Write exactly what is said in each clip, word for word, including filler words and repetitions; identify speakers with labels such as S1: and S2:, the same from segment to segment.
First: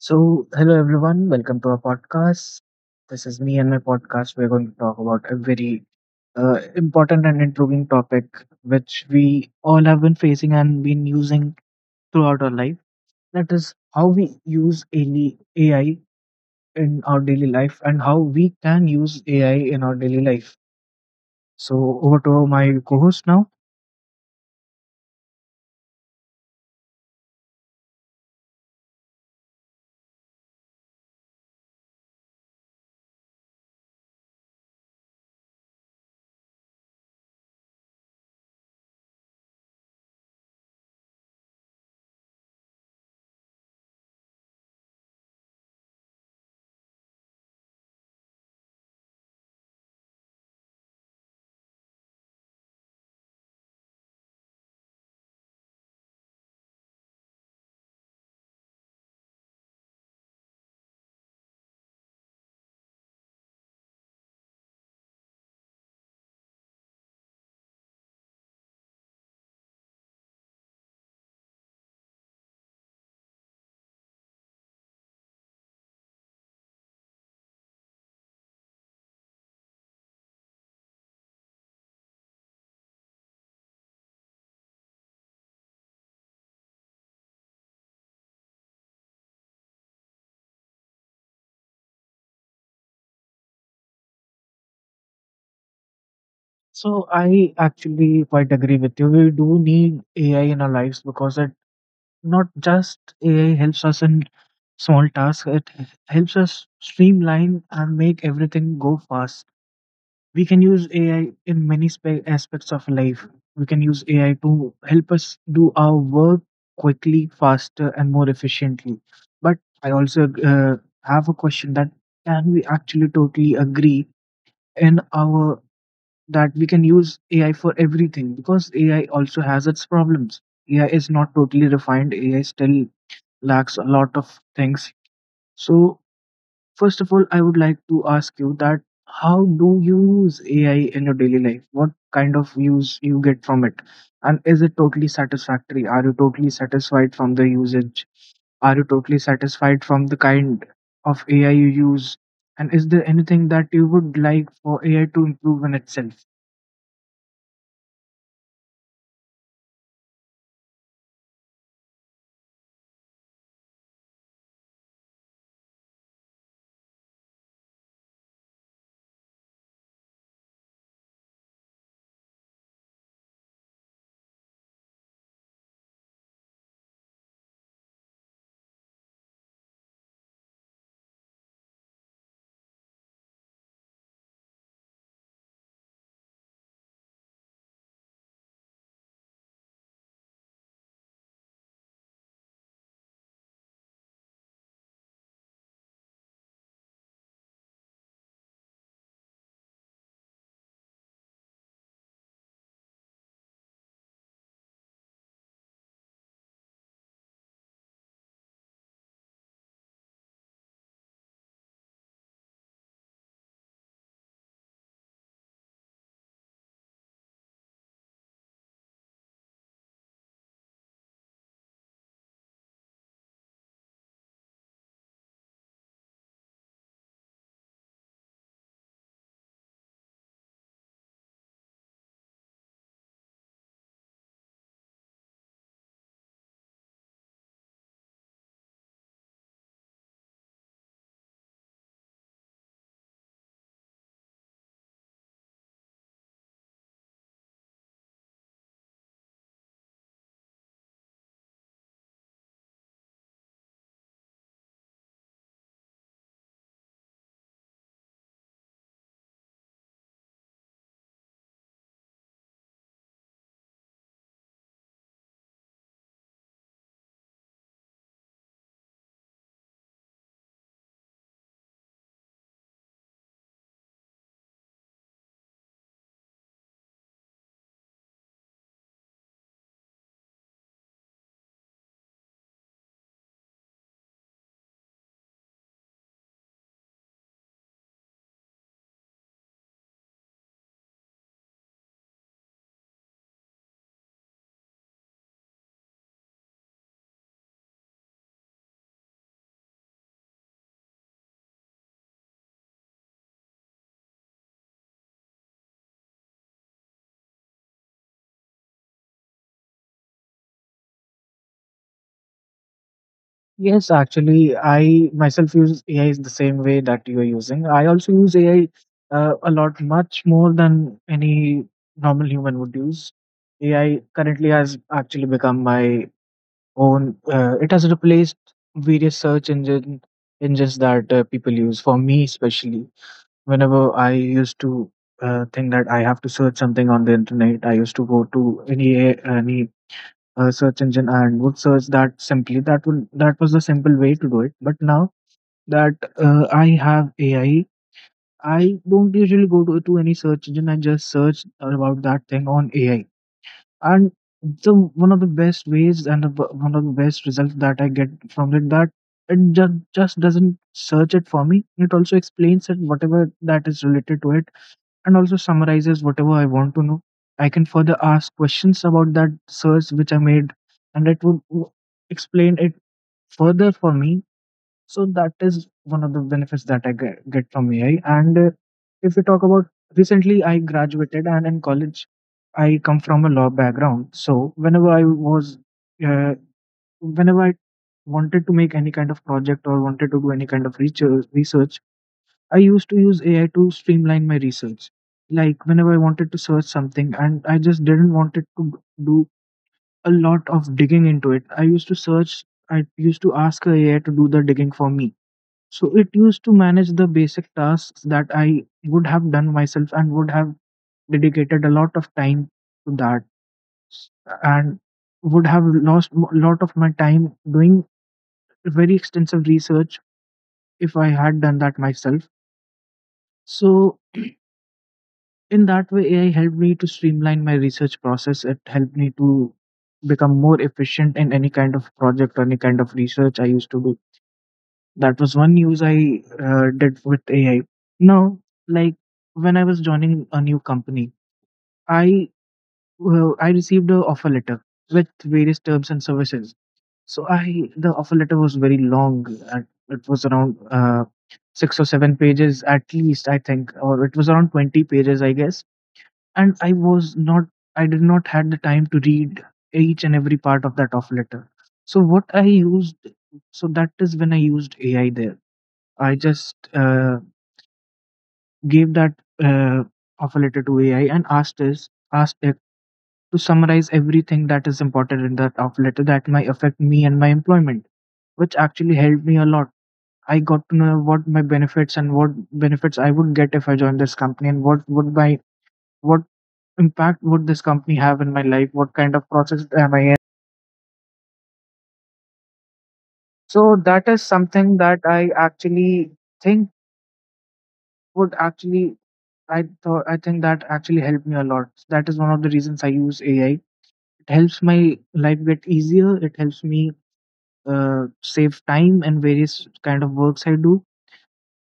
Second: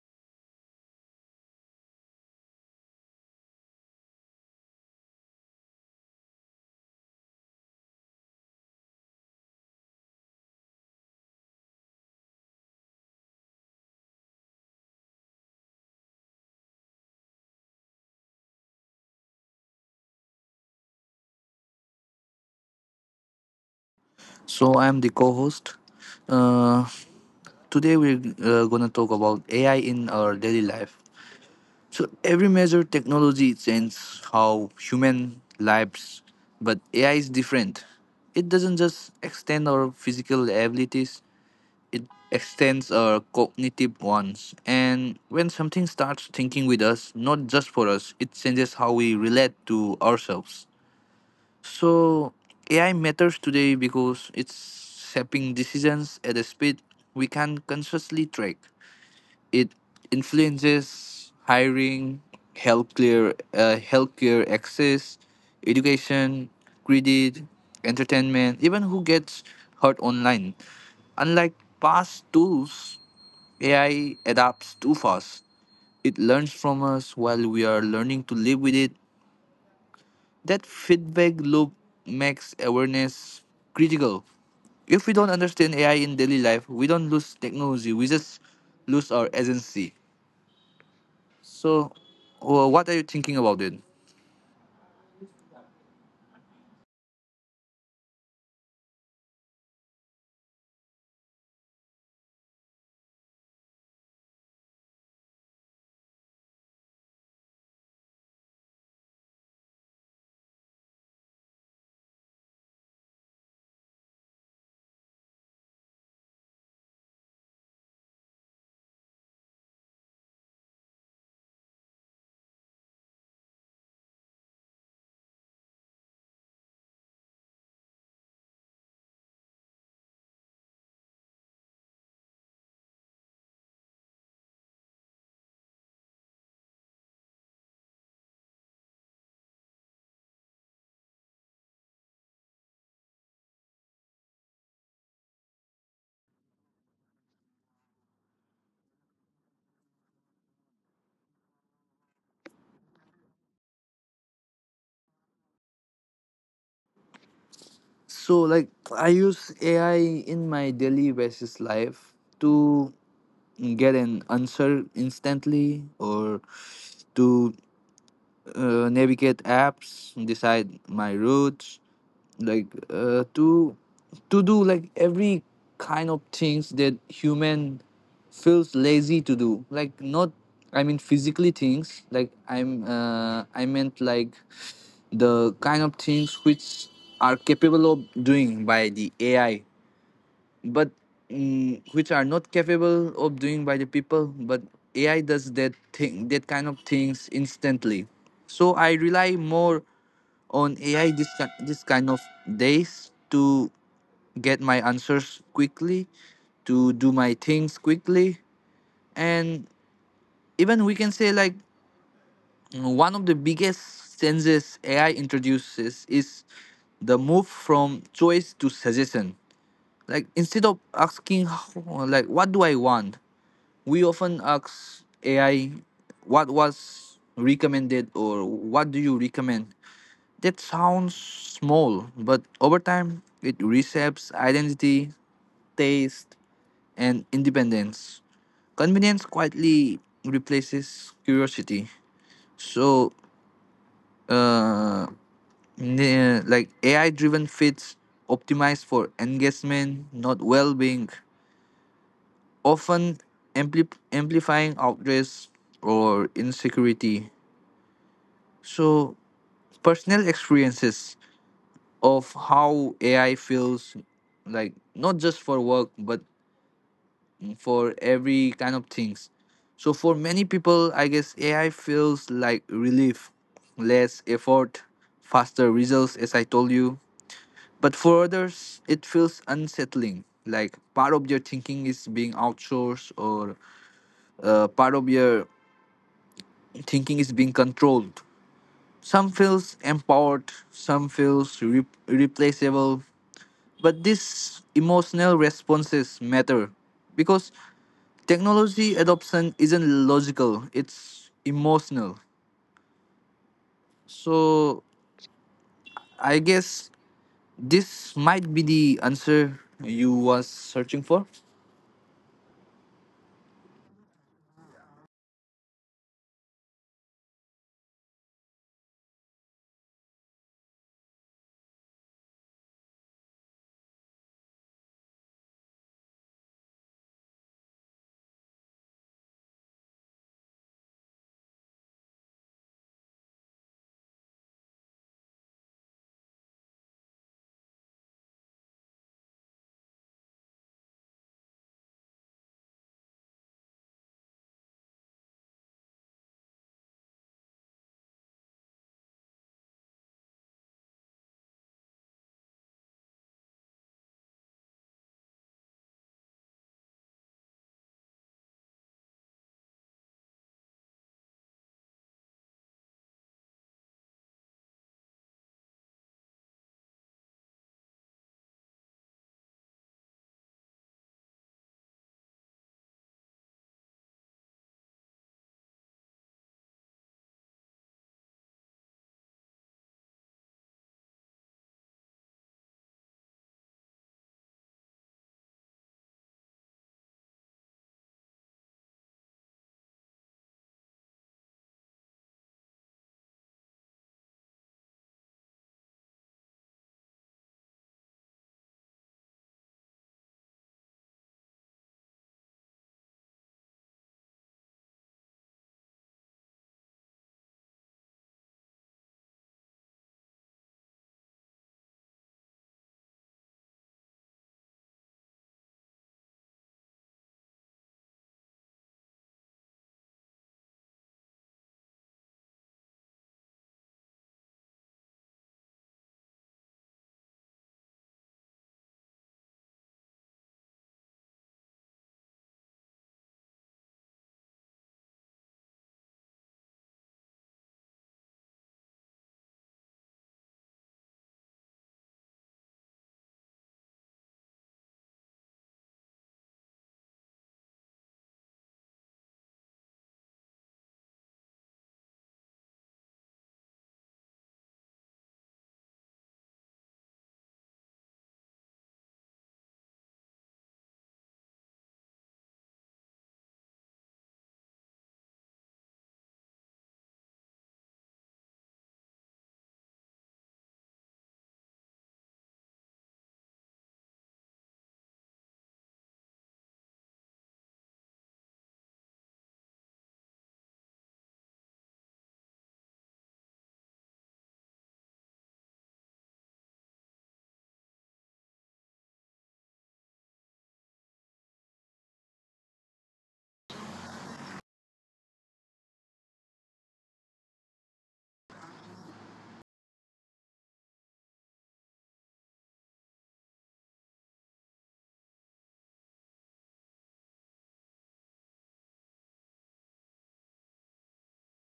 S1: So, hello everyone, welcome to our podcast. This is me and my podcast. We're going to talk about a very uh, important and intriguing topic which we all have been facing and been using throughout our life. That is how we use A I A I in our daily life and how we can use A I in our daily life. So, over to my co host now.
S2: So I'm the co-host. Uh, Today we're uh, gonna talk about A I in our daily life. So every major technology changes how human lives, but A I is different. It doesn't just extend our physical abilities; it extends our cognitive ones. And when something starts thinking with us, not just for us, it changes how we relate to ourselves. So A I matters today because it's shaping decisions at a speed we can consciously track. It influences hiring, healthcare, uh, healthcare access, education, credit, entertainment, even who gets hurt online. Unlike past tools, A I adapts too fast. It learns from us while we are learning to live with it. That feedback loop makes awareness critical. If we don't understand A I in daily life, we don't lose technology, we just lose our agency. So, wh- what are you thinking about it?
S1: So, I actually quite agree with you. We do need A I in our lives because it not just A I helps us in small tasks, it helps us streamline and make everything go fast. We can use A I in many spe- aspects of life. We can use A I to help us do our work quickly, faster, and more efficiently. But I also uh, have a question that can we actually totally agree in our that we can use A I for everything because A I also has its problems. A I is not totally refined. A I still lacks a lot of things. So, first of all, I would like to ask you that how do you use A I in your daily life? What kind of use you get from it? And is it totally satisfactory? Are you totally satisfied from the usage? Are you totally satisfied from the kind of A I you use? And is there anything that you would like for A I to improve in itself?
S2: So, like, I use A I in my daily basis life to get an answer instantly, or to uh, navigate apps, decide my routes, like uh, to to do like every kind of things that human feels lazy to do. Like not, I mean physically things. Like I'm, uh, I meant like the kind of things which are capable of doing by the A I, but mm, which are not capable of doing by the people, but ai does that thing, that kind of things instantly. So I rely more on ai this, ki- this kind of days to get my answers quickly, to do my things quickly. And even we can say, like, mm, one of the biggest changes ai introduces is the move from choice to suggestion. Like instead of asking, "How- like what do I want, we often ask A I what was recommended, or what do you recommend? That sounds small, but over time it reshapes identity, taste, and independence. Convenience quietly replaces curiosity. So, uh, ne- like A I driven feeds optimized for engagement, not well being, often ampli- amplifying outrage or insecurity. So personal experiences of how ai feels, like, not just for work but for every kind of things. So for many people I guess ai feels like relief, less effort, faster results, as I told you. But for others it feels unsettling, like part of your thinking is being outsourced, or uh, part of your thinking is being controlled. Some feels empowered, some feels re- replaceable. But these emotional responses matter because technology adoption isn't logical, it's emotional. So I guess this might be the answer you was searching for.
S1: Yes, actually, I myself use A I in the same way that you are using. I also use A I uh, a lot, much more than any normal human would use. A I currently has actually become my own. Uh, it has replaced various search engine engines that uh, people use. For me, especially, whenever I used to uh, think that I have to search something on the internet, I used to go to any A- any uh, search engine and would search that simply that would that was the simple way to do it. But now that uh, i have ai i I don't usually go to, to any search engine. I just search about that thing on AI, and the one of the best ways and the, one of the best results that I get from it, that it just, just doesn't search it for me, it also explains it, whatever that is related to it, and also summarizes whatever I want to know. I can further ask questions about that search which I made, and it would w- explain it further for me. So that is one of the benefits that I get, get from A I. And uh, if we talk about recently, I graduated, and in college, I come from a law background. So whenever I was, uh, whenever I wanted to make any kind of project or wanted to do any kind of research, research I used to use A I to streamline my research. Like whenever I wanted to search something and I just didn't want it to do a lot of digging into it, I used to search, I used to ask a AI to do the digging for me. So it used to manage the basic tasks that I would have done myself and would have dedicated a lot of time to that, and would have lost a lot of my time doing very extensive research if I had done that myself. So in that way, AI helped me to streamline my research process. It helped me to become more efficient in any kind of project or any kind of research I used to do. That was one use I uh, did with AI. Now, like, when I was joining a new company, i uh, i received a offer letter with various terms and services. So i the offer letter was very long, and it was around uh, six or seven pages at least I think, or it was around twenty pages I guess. And I was not I did not had the time to read each and every part of that offer letter. So what I used so that is when I used A I there. I just uh, gave that uh, offer letter to A I and asked is asked it to summarize everything that is important in that offer letter that might affect me and my employment, which actually helped me a lot. I got to know what my benefits and what benefits I would get if I joined this company, and what would my what impact would this company have in my life. What kind of process am I in? So that is something that I actually think would actually I thought I think that actually helped me a lot. That is one of the reasons I use A I. It helps my life get easier. It helps me uh, save time in various kind of works I do,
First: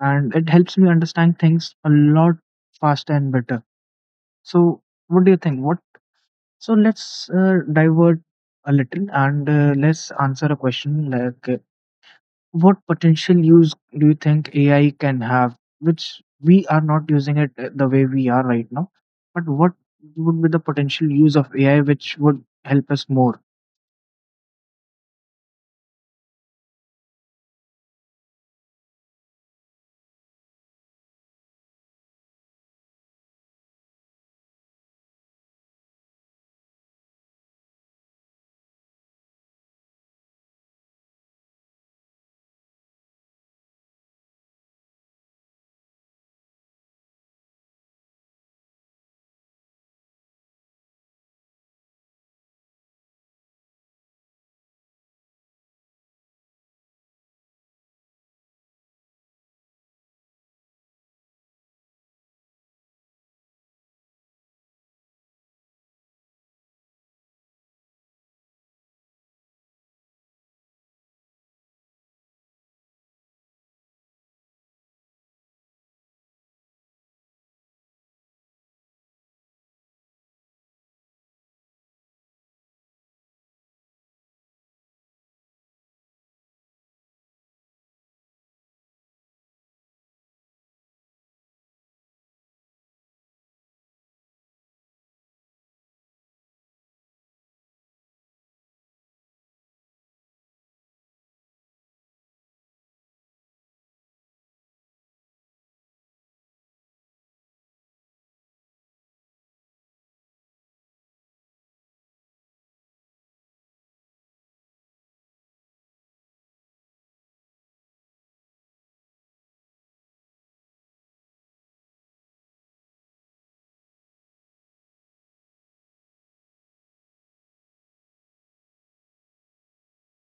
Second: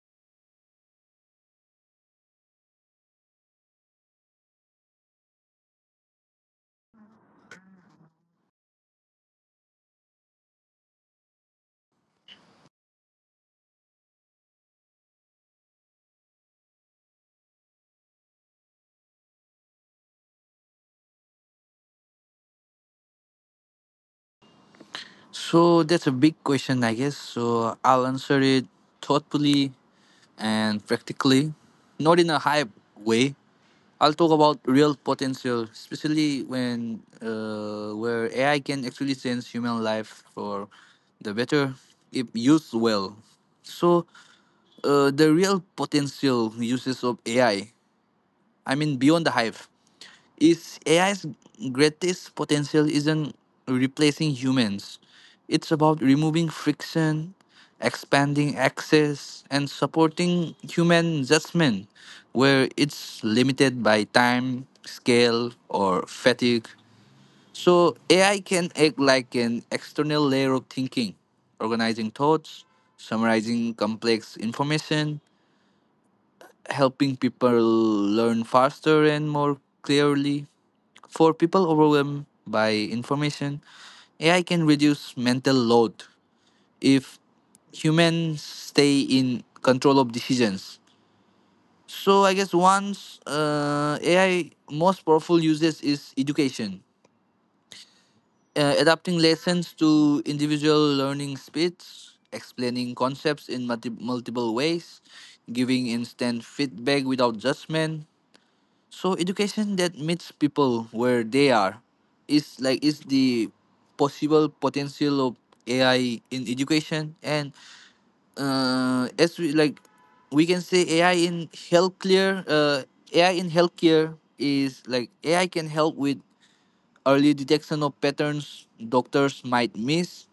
S1: and it helps me understand things a lot faster and better. So what do you think? What so let's uh, divert a little, and uh, let's answer a question like, uh, what potential use do you think A I can have, which we are not using it uh, the way we are right now? But what would be the potential use of A I which would help us more?
S2: So that's a big question, I guess. So I'll answer it thoughtfully and practically, not in a hype way. I'll talk about real potential, especially when uh, where A I can actually change human life for the better if used well. So uh, the real potential uses of A I. I I mean beyond the hype is A I's greatest potential isn't replacing humans. It's about removing friction, expanding access, and supporting human judgment where it's limited by time, scale, or fatigue. So A I can act like an external layer of thinking, organizing thoughts, summarizing complex information, helping people learn faster and more clearly. For people overwhelmed by information, A I can reduce mental load if humans stay in control of decisions. So I guess once uh, A I most powerful uses is education, uh, adapting lessons to individual learning speeds, explaining concepts in multi- multiple ways, giving instant feedback without judgment. So education that meets people where they are is like is the possible potential of A I in education. And uh, as we like, we can say A I in healthcare. uh, A I in healthcare is like A I can help with early detection of patterns doctors might miss,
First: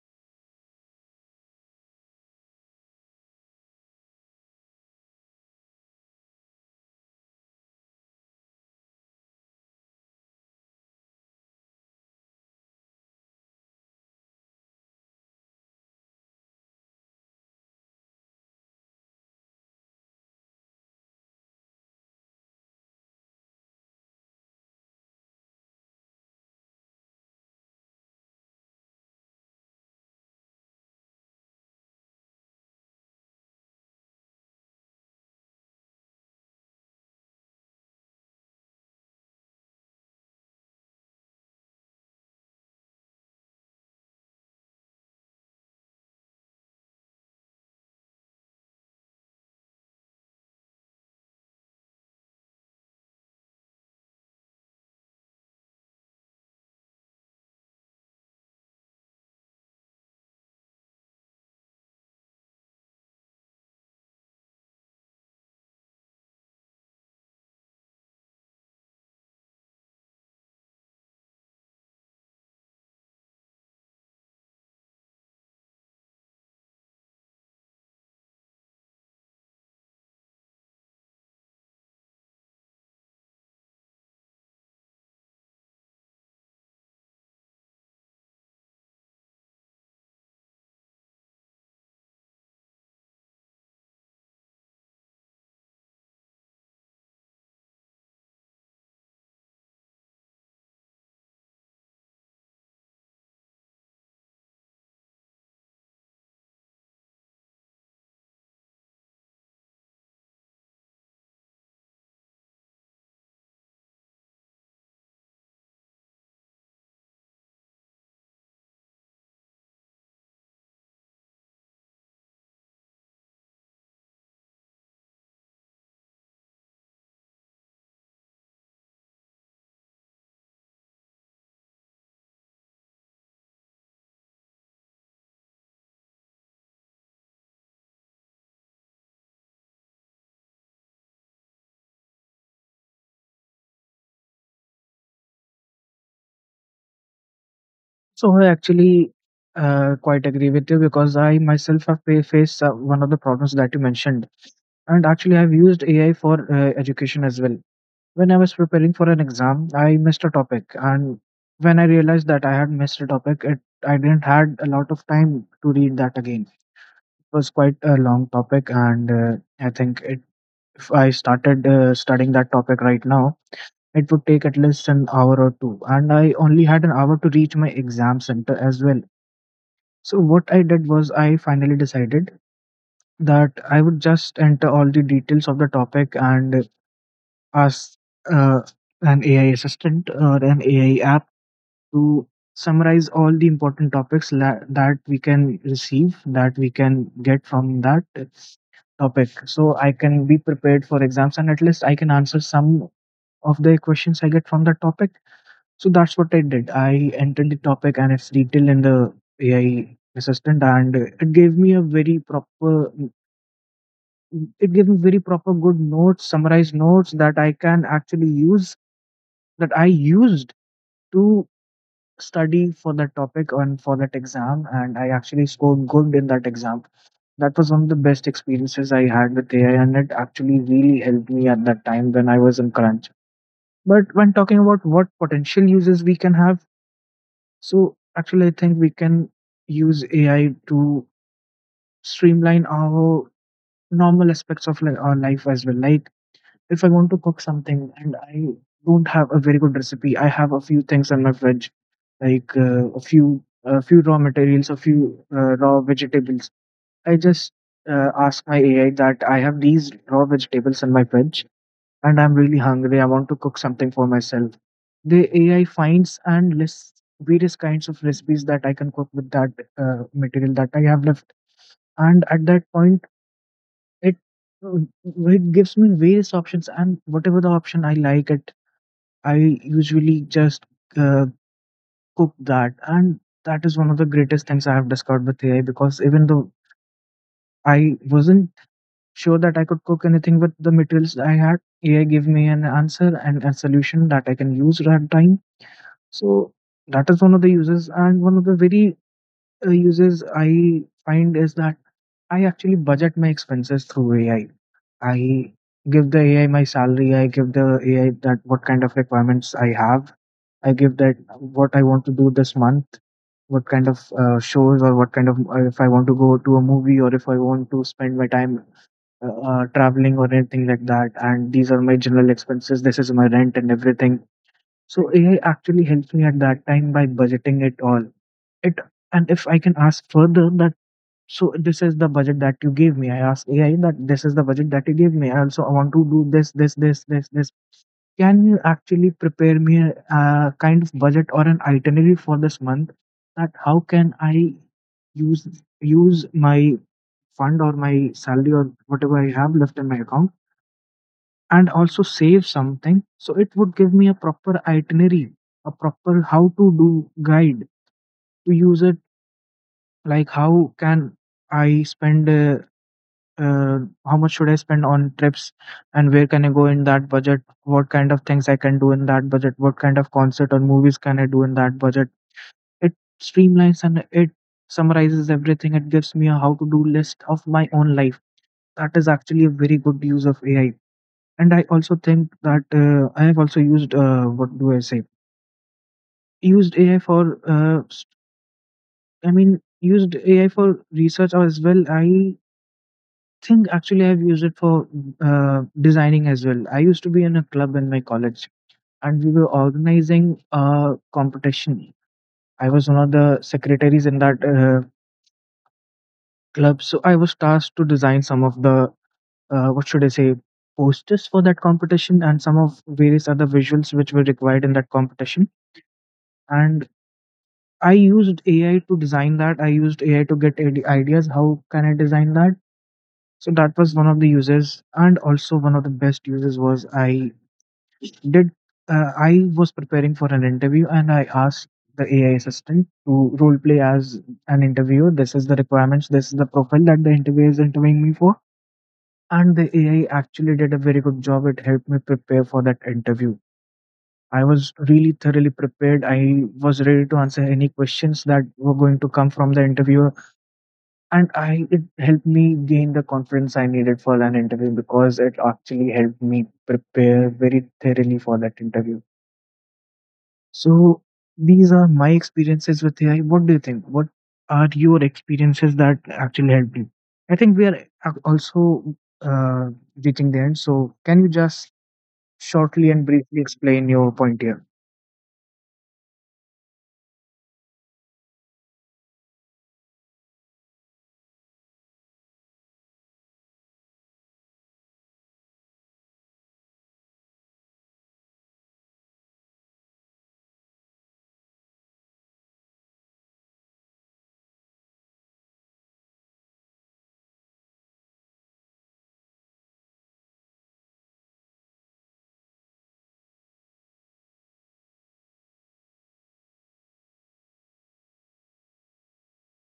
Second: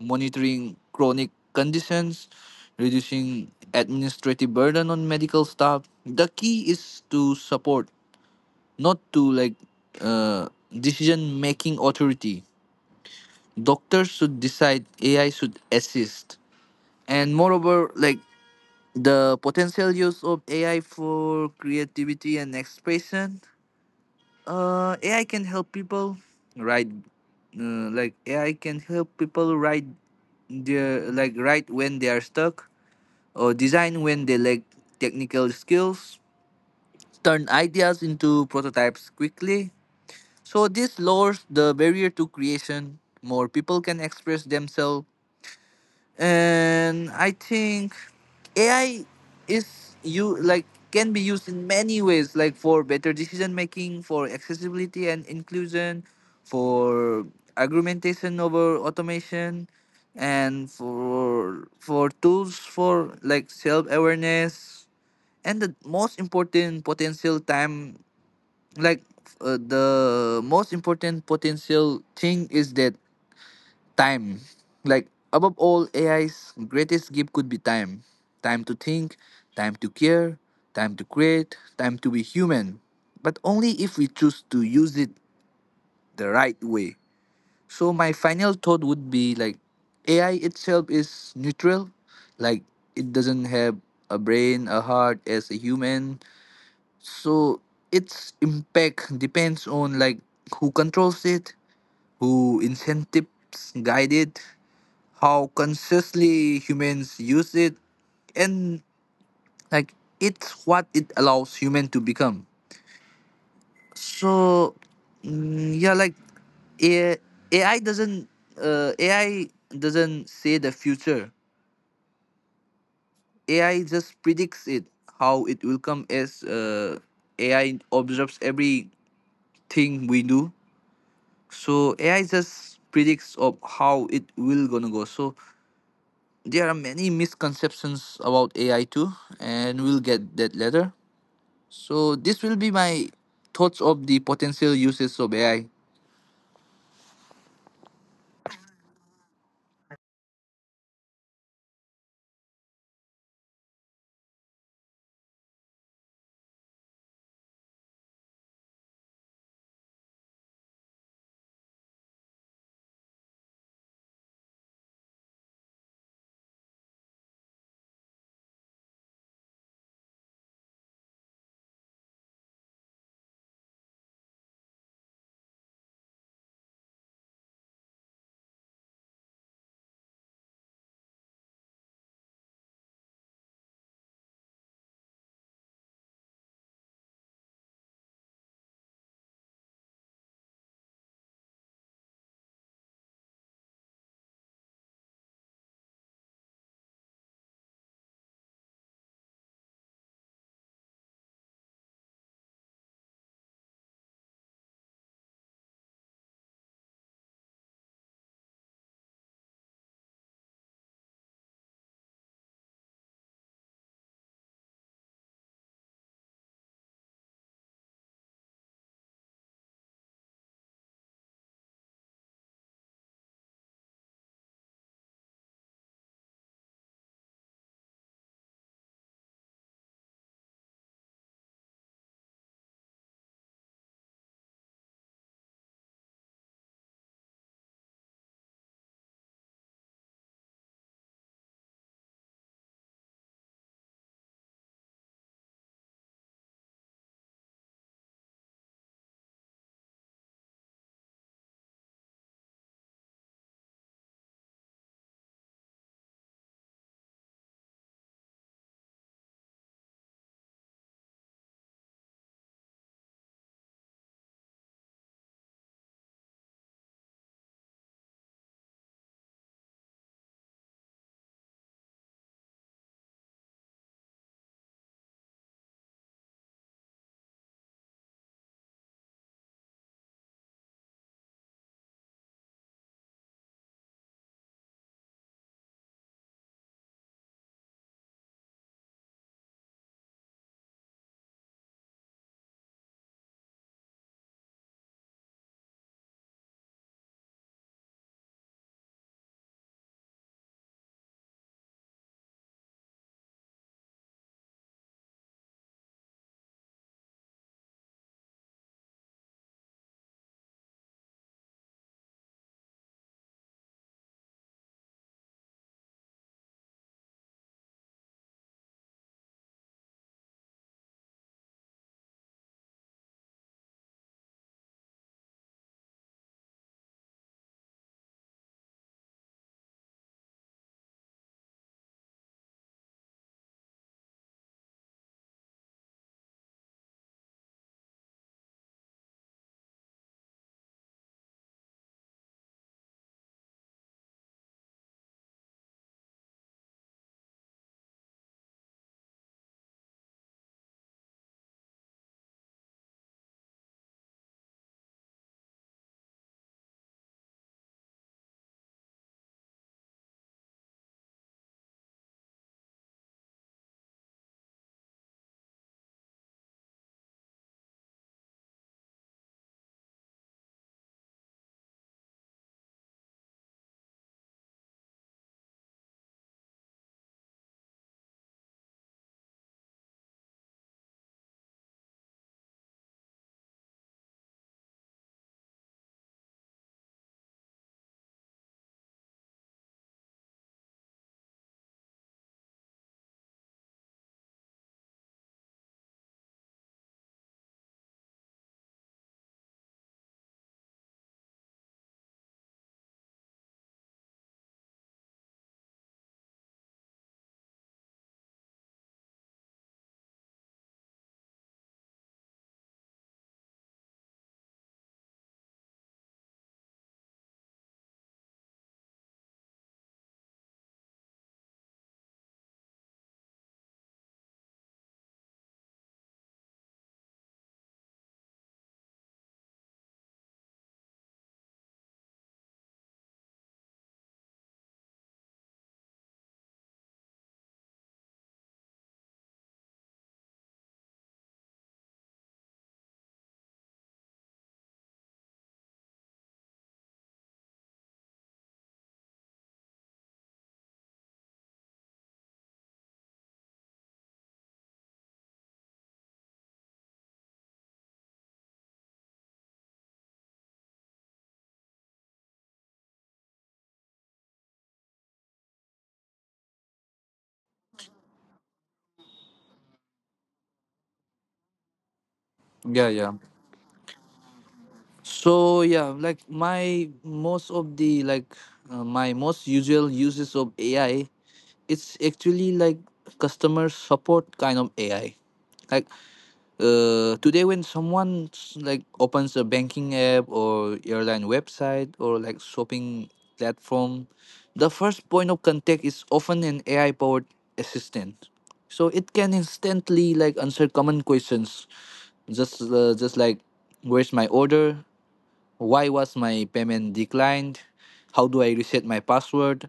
S2: monitoring chronic conditions, reducing administrative burden on medical staff. The key is to support, not to like, uh, decision making authority. Doctors should decide, A I should assist. And moreover, like the potential use of A I for creativity and expression, uh, A I can help people write, uh, like A I can help people write their like write when they are stuck, or design when they lack technical skills, turn ideas into prototypes quickly. So this lowers the barrier to creation. More people can express themselves, and I think A I is, you like, can be used in many ways, like for better decision making, for accessibility and inclusion, for argumentation over automation, and for for tools for like self awareness. And the most important potential time, like uh, the most important potential thing is that time. Like above all ai's greatest gift could be time. Time to think, time to care, time to create, time to be human, but only if we choose to use it the right way. So my final thought would be like ai itself is neutral. Like it doesn't have a brain, a heart as a human. So its impact depends on like who controls it, who incentives guide it, how consciously humans use it, and like it's what it allows human to become. So mm, yeah, like A- ai doesn't uh, ai doesn't say the future, ai just predicts it. How it will come, as uh, ai observes everything we do. So ai just predicts of how it will gonna go. So there are many misconceptions about ai too, and we'll get that later. So this will be my thoughts of the potential uses of ai.
S1: So I actually uh, quite agree with you because I myself have fa- faced uh, one of the problems that you mentioned, and actually I've used A I for uh, education as well. When I was preparing for an exam, I missed a topic, and when I realized that I had missed a topic, it I didn't had a lot of time to read that again. Was quite a long topic, and uh, I think it, if I started uh, studying that topic right now, it would take at least an hour or two. And I only had an hour to reach my exam center as well. So, what I did was, I finally decided that I would just enter all the details of the topic and ask uh, an A I assistant or an A I app to summarize all the important topics, la- that we can receive, that we can get from that uh, topic. So I can be prepared for exams, and at least I can answer some of the questions I get from that topic. So that's what I did. I entered the topic and it's detailed in the A I assistant, and it gave me a very proper it gave me very proper good notes, summarized notes that I can actually use that I used to study for that topic and for that exam, and I actually scored good in that exam. That was one of the best experiences I had with A I, and it actually really helped me at that time when I was in crunch. But when talking about what potential uses we can have, so actually, I think we can use A I to streamline our normal aspects of like our life as well. Like if I want to cook something and I don't have a very good recipe, I have a few things in my fridge, like uh, a few a few raw materials, a few uh, raw vegetables. I just uh, ask my A I that I have these raw vegetables in my fridge and I'm really hungry. I want to cook something for myself. The A I finds and lists various kinds of recipes that I can cook with that uh, material that I have left, and at that point it uh, it gives me various options, and whatever the option I like it, I usually just uh, cook that. And that is one of the greatest things I have discovered with A I, because even though I wasn't sure that I could cook anything with the materials I had, A I gave me an answer and a solution that I can use at time. So that is one of the uses. And one of the very uh, uses I find is that I actually budget my expenses through AI. I give the A I my salary. I give the A I that what kind of requirements I have. I give that what I want to do this month, what kind of uh, shows, or what kind of uh, if I want to go to a movie, or if I want to spend my time uh, uh, traveling or anything like that. And these are my general expenses. This is my rent and everything. So A I actually helps me at that time by budgeting it all. It and if I can ask further, that so this is the budget that you gave me. I asked A I that this is the budget that you gave me. I also want to do this, this, this, this, this. Can you actually prepare me a, uh kind of budget or an itinerary for this month? That how can I use use my fund or my salary or whatever I have left in my account, and also save something. So it would give me a proper itinerary, a proper how to do guide to use it. Like how can I spend uh, uh, how much should I spend on trips, and where can I go in that budget? What kind of things I can do in that budget? What kind of concert or movies can I do in that budget? It streamlines and it summarizes everything. It gives me a how to do list of my own life. That is actually a very good use of A I. And I also think that uh, I have also used uh, what do I say? Used A I for uh, s- I mean used A I for research as well. I think actually I've used it for uh, designing as well. I used to be in a club in my college, and we were organizing a competition. I was one of the secretaries in that uh, club, so I was tasked to design some of the uh, what should I say posters for that competition and some of various other visuals which were required in that competition. And I used A I to design that. I used A I to get ide- ideas. How can I design that? So that was one of the uses. And also one of the best uses was I did uh, I was preparing for an interview, and I asked the A I assistant to role play as an interviewer. This is the requirements. This is the profile that the interviewer is interviewing me for. And the A I actually did a very good job. It helped me prepare for that interview. I was really thoroughly prepared. I was ready to answer any questions that were going to come from the interviewer, and I it helped me gain the confidence I needed for an interview because it actually helped me prepare very thoroughly for that interview. So these are my experiences with A I. What do you think? What are your experiences that actually helped you? I think we are ac- also uh, reaching the end. So can you just shortly
S2: yeah
S1: and
S2: yeah
S1: briefly explain your point here?
S2: so yeah, like my most of the like uh, my most usual uses of ai, it's actually like customer support kind of ai. Like. Uh, today when someone s- like opens a banking app or airline website or like shopping platform, the first point of contact is often an ai powered assistant. So it can instantly like answer common questions, just uh, just like, where's my order, why was my payment declined, how do I reset my password,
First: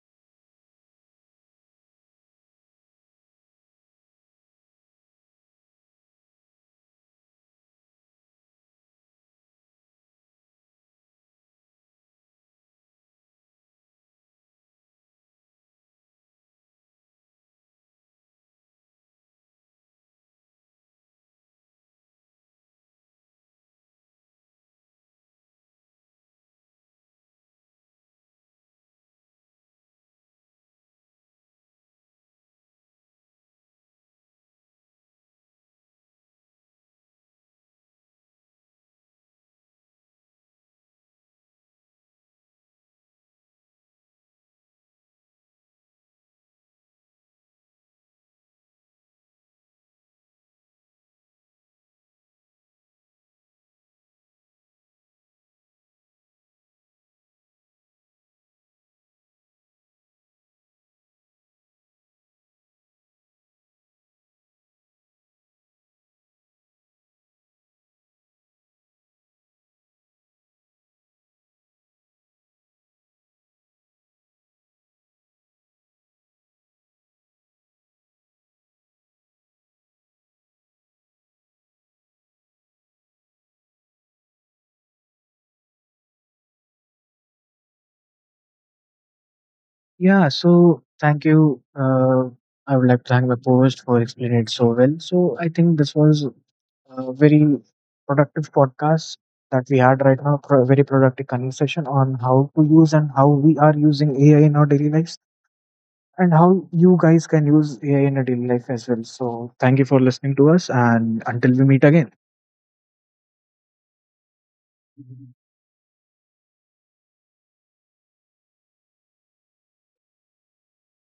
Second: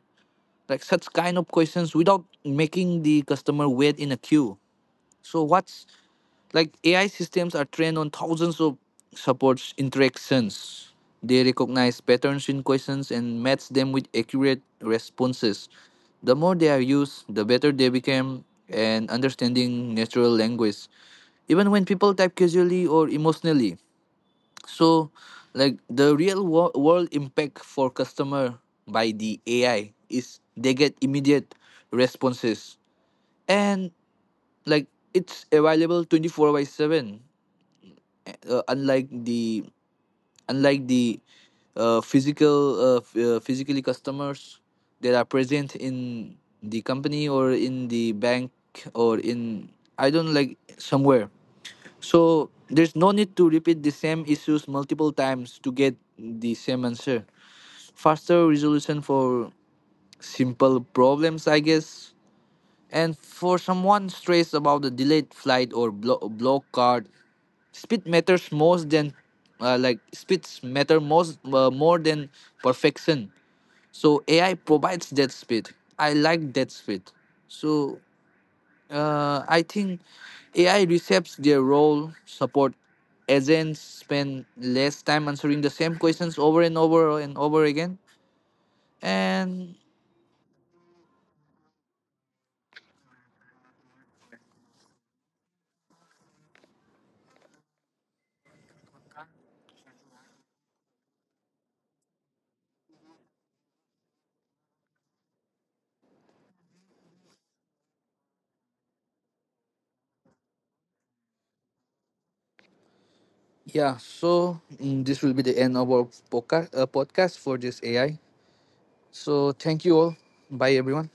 S2: like such kind of questions without making the customer wait in a queue. So what's like A I systems are trained on thousands of supports interactions. They recognize patterns in questions and match them with accurate responses. The more they are used, the better they become and understanding natural language, even when people type casually or emotionally. So, like the real wo- world impact for customer by the A I is they get immediate responses, and like it's available twenty-four by seven, uh, unlike the unlike the uh, physical uh, f- uh, physically customers that are present in the company or in the bank, or in, I don't like, somewhere. So there's no need to repeat the same issues multiple times to get the same answer. Faster resolution for simple problems, I guess. And for someone stressed about the delayed flight or blo- block card, speed matters most than uh, like speeds matter most uh, more than perfection. So A I provides that speed. I like that speed. So uh, I think A I reshapes their role. Support agents spend less time answering the same questions over and over and over again, and
S1: Yeah. So thank you. Uh, I would like to thank my co-host for explaining it so well. So I think this was a very productive podcast that we had right now. Pro- very productive conversation on how to use and how we are using A I in our daily lives, and how you guys can use A I in a daily life as well. So, thank you for listening to us, and until we meet again.
S2: yeah, so mm, this will be the end of our podcast, uh, podcast for this A I. So thank you all. Bye, everyone.